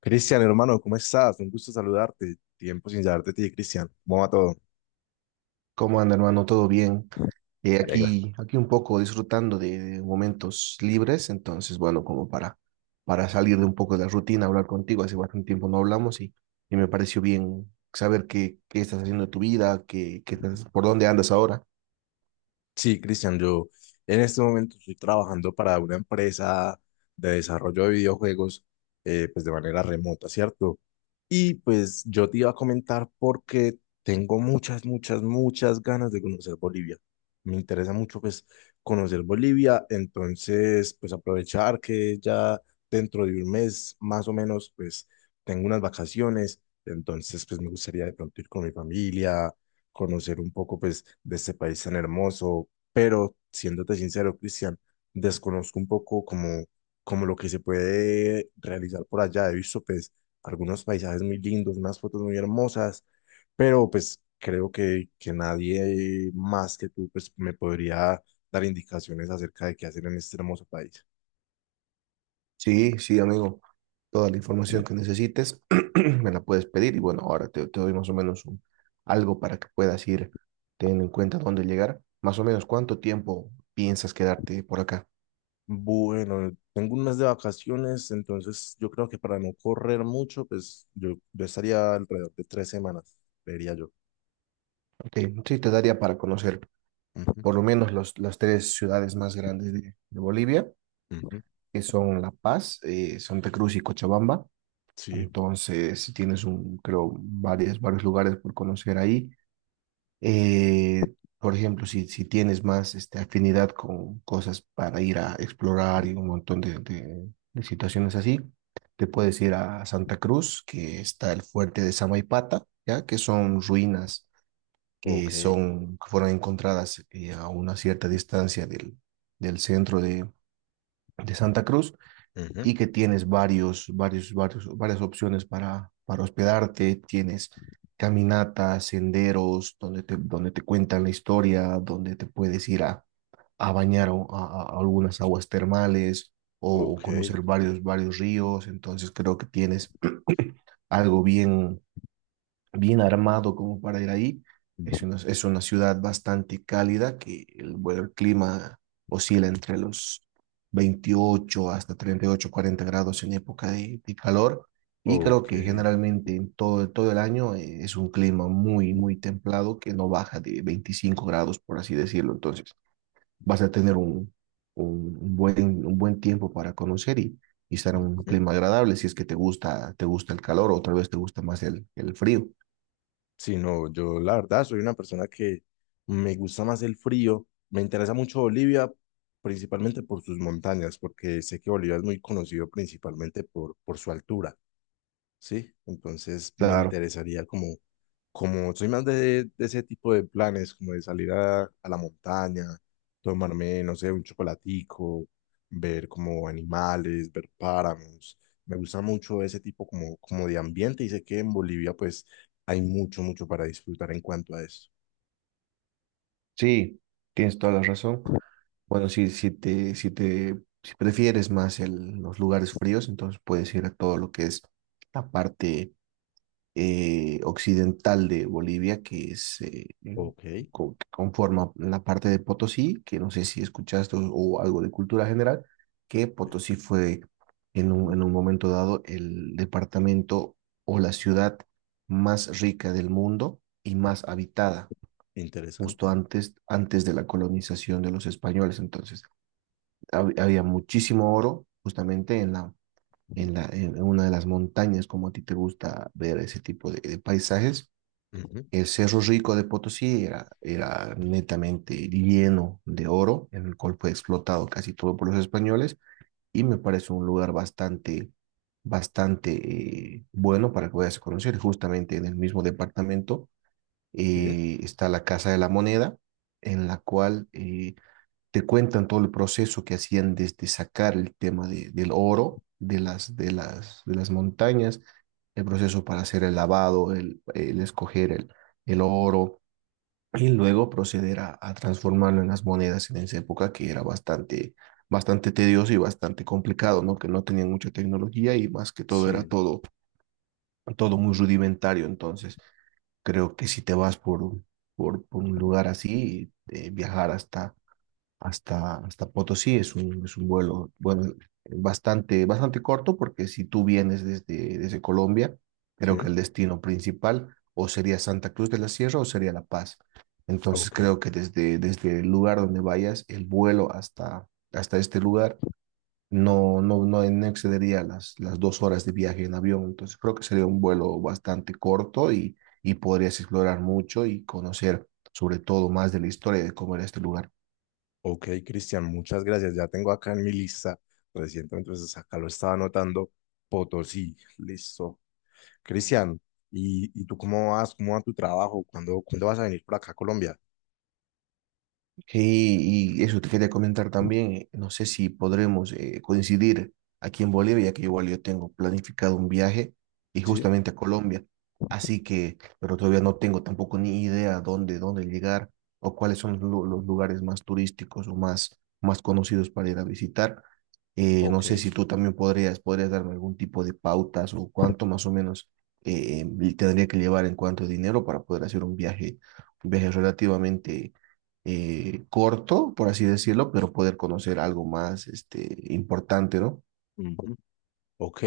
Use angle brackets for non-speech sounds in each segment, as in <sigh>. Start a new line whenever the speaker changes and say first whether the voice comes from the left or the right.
left: Cristian, hermano, ¿cómo estás? Un gusto saludarte. Tiempo sin saber de ti, Cristian. ¿Cómo va todo?
right: ¿Cómo anda, hermano? ¿Todo bien? Aquí un poco disfrutando de momentos libres, entonces, bueno, como para salir de un poco de la rutina, hablar contigo, hace bastante tiempo no hablamos y me pareció bien saber qué estás haciendo de tu vida, por dónde andas ahora.
left: Sí, Cristian, yo en este momento estoy trabajando para una empresa de desarrollo de videojuegos, pues de manera remota, ¿cierto? Y pues yo te iba a comentar porque tengo muchas ganas de conocer Bolivia. Me interesa mucho pues conocer Bolivia, entonces pues aprovechar que ya dentro de un mes más o menos pues tengo unas vacaciones, entonces pues me gustaría de pronto ir con mi familia, conocer un poco pues de este país tan hermoso, pero siéndote sincero, Cristian, desconozco un poco como, como lo que se puede realizar por allá. He visto pues algunos paisajes muy lindos, unas fotos muy hermosas, pero pues creo que nadie más que tú pues me podría dar indicaciones acerca de qué hacer en este hermoso país.
right: Sí, sí, amigo, toda la información que necesites <clears throat> me la puedes pedir y bueno, ahora te doy más o menos algo para que puedas ir teniendo en cuenta dónde llegar. Más o menos, ¿cuánto tiempo piensas quedarte por acá?
left: Bueno, tengo un mes de vacaciones, entonces yo creo que para no correr mucho, pues yo estaría alrededor de tres semanas, vería yo.
right: Ok, sí, te daría para conocer
left: Ujú,
right: por lo menos las tres ciudades más grandes de Bolivia,
left: ujú.
right: que son La Paz, Santa Cruz y Cochabamba.
left: Sí,
right: Entonces, si tienes un, creo, varias, varios lugares por conocer ahí. Eh, por ejemplo, si tienes más este, afinidad con cosas para ir a explorar y un montón de situaciones así, te puedes ir a Santa Cruz, que está el fuerte de Samaipata, ¿ya? Que son ruinas
left: ok,
right: que fueron encontradas a una cierta distancia del, del centro de Santa Cruz
left: ujú,
right: y que tienes varias opciones para hospedarte, tienes caminatas, senderos, donde te cuentan la historia, donde te puedes ir a bañar o a algunas aguas termales o
left: ok,
right: conocer varios ríos, entonces creo que tienes algo bien bien armado como para ir ahí.
left: ujú,
right: Es una ciudad bastante cálida que el, bueno, el clima oscila entre los 28 hasta 38, 40 grados en época de calor. Y creo
left: ok.
right: que generalmente en todo, todo el año es un clima muy, muy templado que no baja de 25 grados, por así decirlo. Entonces vas a tener un buen tiempo para conocer y estar en un
left: Ujú.
right: clima agradable si es que te gusta el calor o tal vez te gusta más el frío.
left: Sí, no, yo la verdad soy una persona que me gusta más el frío. Me interesa mucho Bolivia, principalmente por sus montañas, porque sé que Bolivia es muy conocido principalmente por su altura. Sí, entonces me
right: Claro,
left: interesaría como, como soy más de ese tipo de planes, como de salir a la montaña, tomarme, no sé, un chocolatico, ver como animales, ver páramos. Me gusta mucho ese tipo como, como de ambiente y sé que en Bolivia pues hay mucho para disfrutar en cuanto a eso.
right: sí, tienes toda la razón. Bueno, si prefieres más los lugares fríos, entonces puedes ir a todo lo que es la parte occidental de Bolivia, que es
left: Ok,
right: que conforma la parte de Potosí, que no sé si escuchaste o algo de cultura general, que Potosí fue en un momento dado el departamento o la ciudad más rica del mundo y más habitada. Justo
left: interesante.
right: antes, antes de la colonización de los españoles. Entonces, había muchísimo oro justamente en en una de las montañas, como a ti te gusta ver ese tipo de paisajes.
left: Ujú.
right: El Cerro Rico de Potosí era, era netamente lleno de oro, en el cual fue explotado casi todo por los españoles y me parece un lugar bastante, bastante bueno para que vayas a conocer, justamente en el mismo departamento
left: Sí,
right: está la Casa de la Moneda, en la cual te cuentan todo el proceso que hacían desde sacar el tema del oro de de las montañas, el proceso para hacer el lavado, el escoger el oro y luego proceder a transformarlo en las monedas en esa época que era bastante, bastante tedioso y bastante complicado, ¿no? Que no tenían mucha tecnología y más que todo era
left: sí,
right: todo, todo muy rudimentario entonces. Creo que si te vas por un lugar así, viajar hasta Potosí es un vuelo, bueno, bastante, bastante corto, porque si tú vienes desde, desde Colombia, creo que
left: sí,
right: el destino principal o sería Santa Cruz de la Sierra o sería La Paz. Entonces
left: ok.
right: creo que desde, desde el lugar donde vayas, el vuelo hasta este lugar no excedería las dos horas de viaje en avión, entonces creo que sería un vuelo bastante corto y podrías explorar mucho y conocer sobre todo más de la historia de cómo era este lugar.
left: Ok, Cristian, muchas gracias. Ya tengo acá en mi lista reciente, entonces acá lo estaba anotando. Potosí, listo. Cristian, ¿y tú cómo vas? ¿Cómo va tu trabajo? ¿Cuándo vas a venir por acá a Colombia?
right: Sí, y eso te quería comentar también. No sé si podremos coincidir aquí en Bolivia, ya que igual yo tengo planificado un viaje y
left: Sí,
right: justamente a Colombia. Así que, pero todavía no tengo tampoco ni idea dónde, dónde llegar o cuáles son los lugares más turísticos o más, más conocidos para ir a visitar. No
left: ok.
right: sé si tú también podrías, podrías darme algún tipo de pautas o cuánto más o menos tendría que llevar en cuanto a dinero para poder hacer un viaje relativamente corto, por así decirlo, pero poder conocer algo más este, importante, ¿no?
left: Ujú. Ok,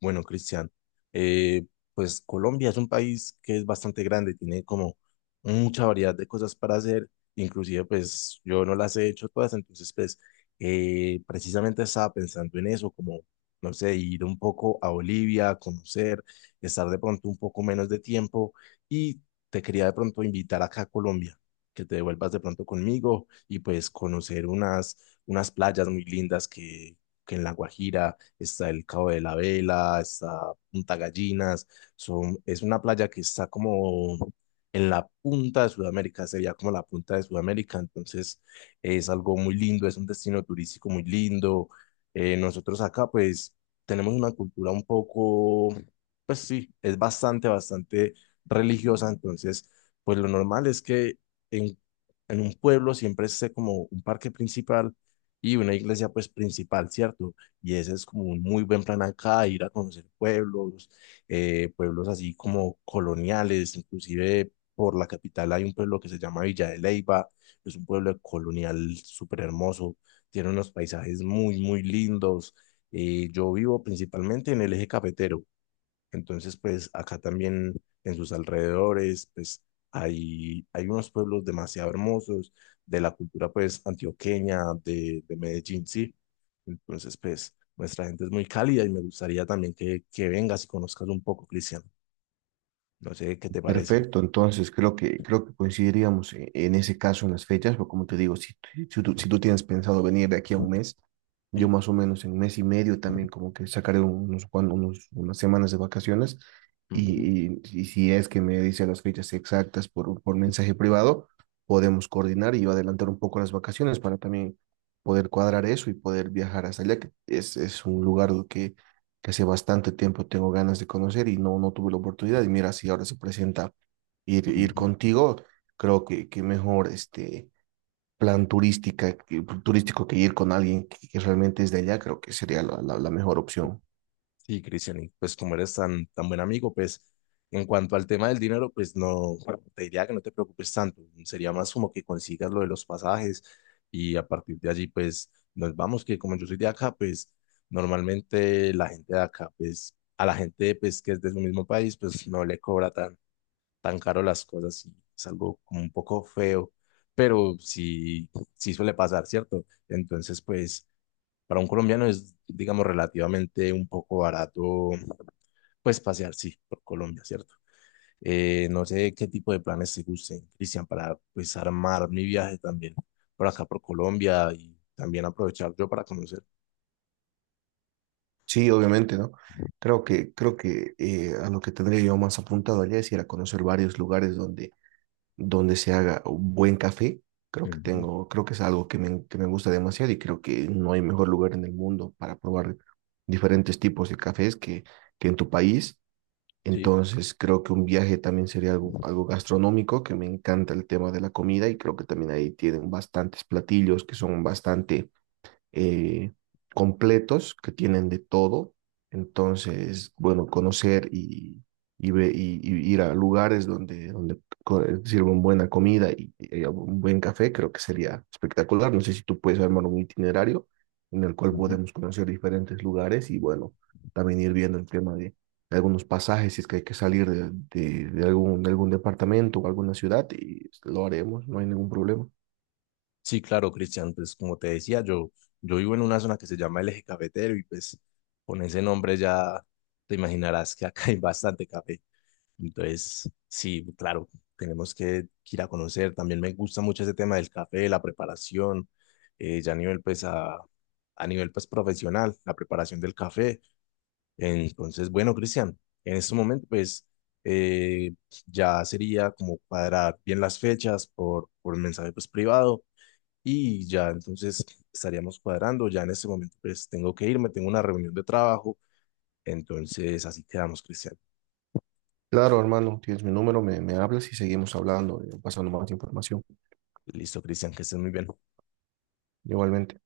left: bueno, Cristian, eh, pues Colombia es un país que es bastante grande, tiene como mucha variedad de cosas para hacer, inclusive pues yo no las he hecho todas, entonces pues precisamente estaba pensando en eso, como, no sé, ir un poco a Bolivia, conocer, estar de pronto un poco menos de tiempo y te quería de pronto invitar acá a Colombia, que te devuelvas de pronto conmigo y pues conocer unas, unas playas muy lindas que en La Guajira está el Cabo de la Vela, está Punta Gallinas, son, es una playa que está como en la punta de Sudamérica, sería como la punta de Sudamérica, entonces es algo muy lindo, es un destino turístico muy lindo. Nosotros acá pues tenemos una cultura un poco, pues sí, es bastante religiosa, entonces pues lo normal es que en, en un pueblo siempre esté como un parque principal y una iglesia pues principal, ¿cierto? Y ese es como un muy buen plan acá, ir a conocer pueblos, pueblos así como coloniales, inclusive por la capital hay un pueblo que se llama Villa de Leyva, es un pueblo colonial súper hermoso, tiene unos paisajes muy lindos. Yo vivo principalmente en el eje cafetero, entonces, pues acá también en sus alrededores, pues hay unos pueblos demasiado hermosos de la cultura, pues, antioqueña, de Medellín, sí. Entonces, pues, nuestra gente es muy cálida y me gustaría también que vengas y conozcas un poco, Cristian. No sé qué te parece.
right: Perfecto, entonces creo que coincidiríamos en ese caso en las fechas, pero como te digo, si tú tienes pensado venir de aquí a un mes, yo
left: Sí.
right: más o menos en mes y medio también como que sacaré unos, cuan- unos unas semanas de vacaciones
left: Ujú,
right: y si es que me dice las fechas exactas por mensaje privado, podemos coordinar y yo adelantar un poco las vacaciones para también poder cuadrar eso y poder viajar hasta allá, que es un lugar que hace bastante tiempo tengo ganas de conocer y no, no tuve la oportunidad. Y mira, si ahora se presenta ir
left: ujú.
right: contigo, creo que mejor este turístico que ir con alguien que realmente es de allá, creo que sería la mejor opción.
left: Sí, Cristian, y pues como eres tan buen amigo, pues en cuanto al tema del dinero, pues no, bueno, te diría que no te preocupes tanto. Sería más como que consigas lo de los pasajes y a partir de allí, pues nos vamos, que como yo soy de acá, pues normalmente la gente de acá, pues a la gente pues que es de su mismo país, pues no le cobra tan caro las cosas y es algo como un poco feo, pero sí, sí suele pasar, ¿cierto? Entonces, pues para un colombiano es, digamos, relativamente un poco barato pues pasear, sí, por Colombia, ¿cierto? No sé qué tipo de planes te gusten, Cristian, para pues armar mi viaje también por acá, por Colombia y también aprovechar yo para conocer.
right: Sí, obviamente, ¿no? Creo que a lo que tendría yo más apuntado allá es ir a conocer varios lugares donde se haga un buen café.
left: Ujú,
right: Creo que es algo que que me gusta demasiado y creo que no hay mejor lugar en el mundo para probar diferentes tipos de cafés que en tu país.
left: sí,
right: Entonces, creo que un viaje también sería algo, algo gastronómico, que me encanta el tema de la comida y creo que también ahí tienen bastantes platillos que son bastante eh, completos que tienen de todo. Entonces, bueno, conocer y ir a lugares donde, sirven buena comida y un buen café, creo que sería espectacular. No sé si tú puedes armar un itinerario en el cual
left: ujú.
right: podemos conocer diferentes lugares y bueno, también ir viendo el tema de algunos pasajes, si es que hay que salir de algún departamento o alguna ciudad, y lo haremos, no hay ningún problema.
left: Sí, claro, Cristian, pues como te decía, yo vivo en una zona que se llama el Eje Cafetero y pues con ese nombre ya te imaginarás que acá <laughs> hay bastante café. Entonces, sí, claro, tenemos que ir a conocer. También me gusta mucho ese tema del café, la preparación, ya a nivel, pues, profesional, la preparación del café. Entonces, bueno, Cristian, en este momento, pues, eh, ya sería como cuadrar bien las fechas por el mensaje, pues, privado y ya entonces estaríamos cuadrando. Ya en este momento, pues, tengo que irme, tengo una reunión de trabajo. Entonces, así quedamos, Cristian.
right: Claro, hermano, tienes mi número, me hablas y seguimos hablando, pasando más información.
left: Listo, Cristian, que estés muy bien.
right: Igualmente.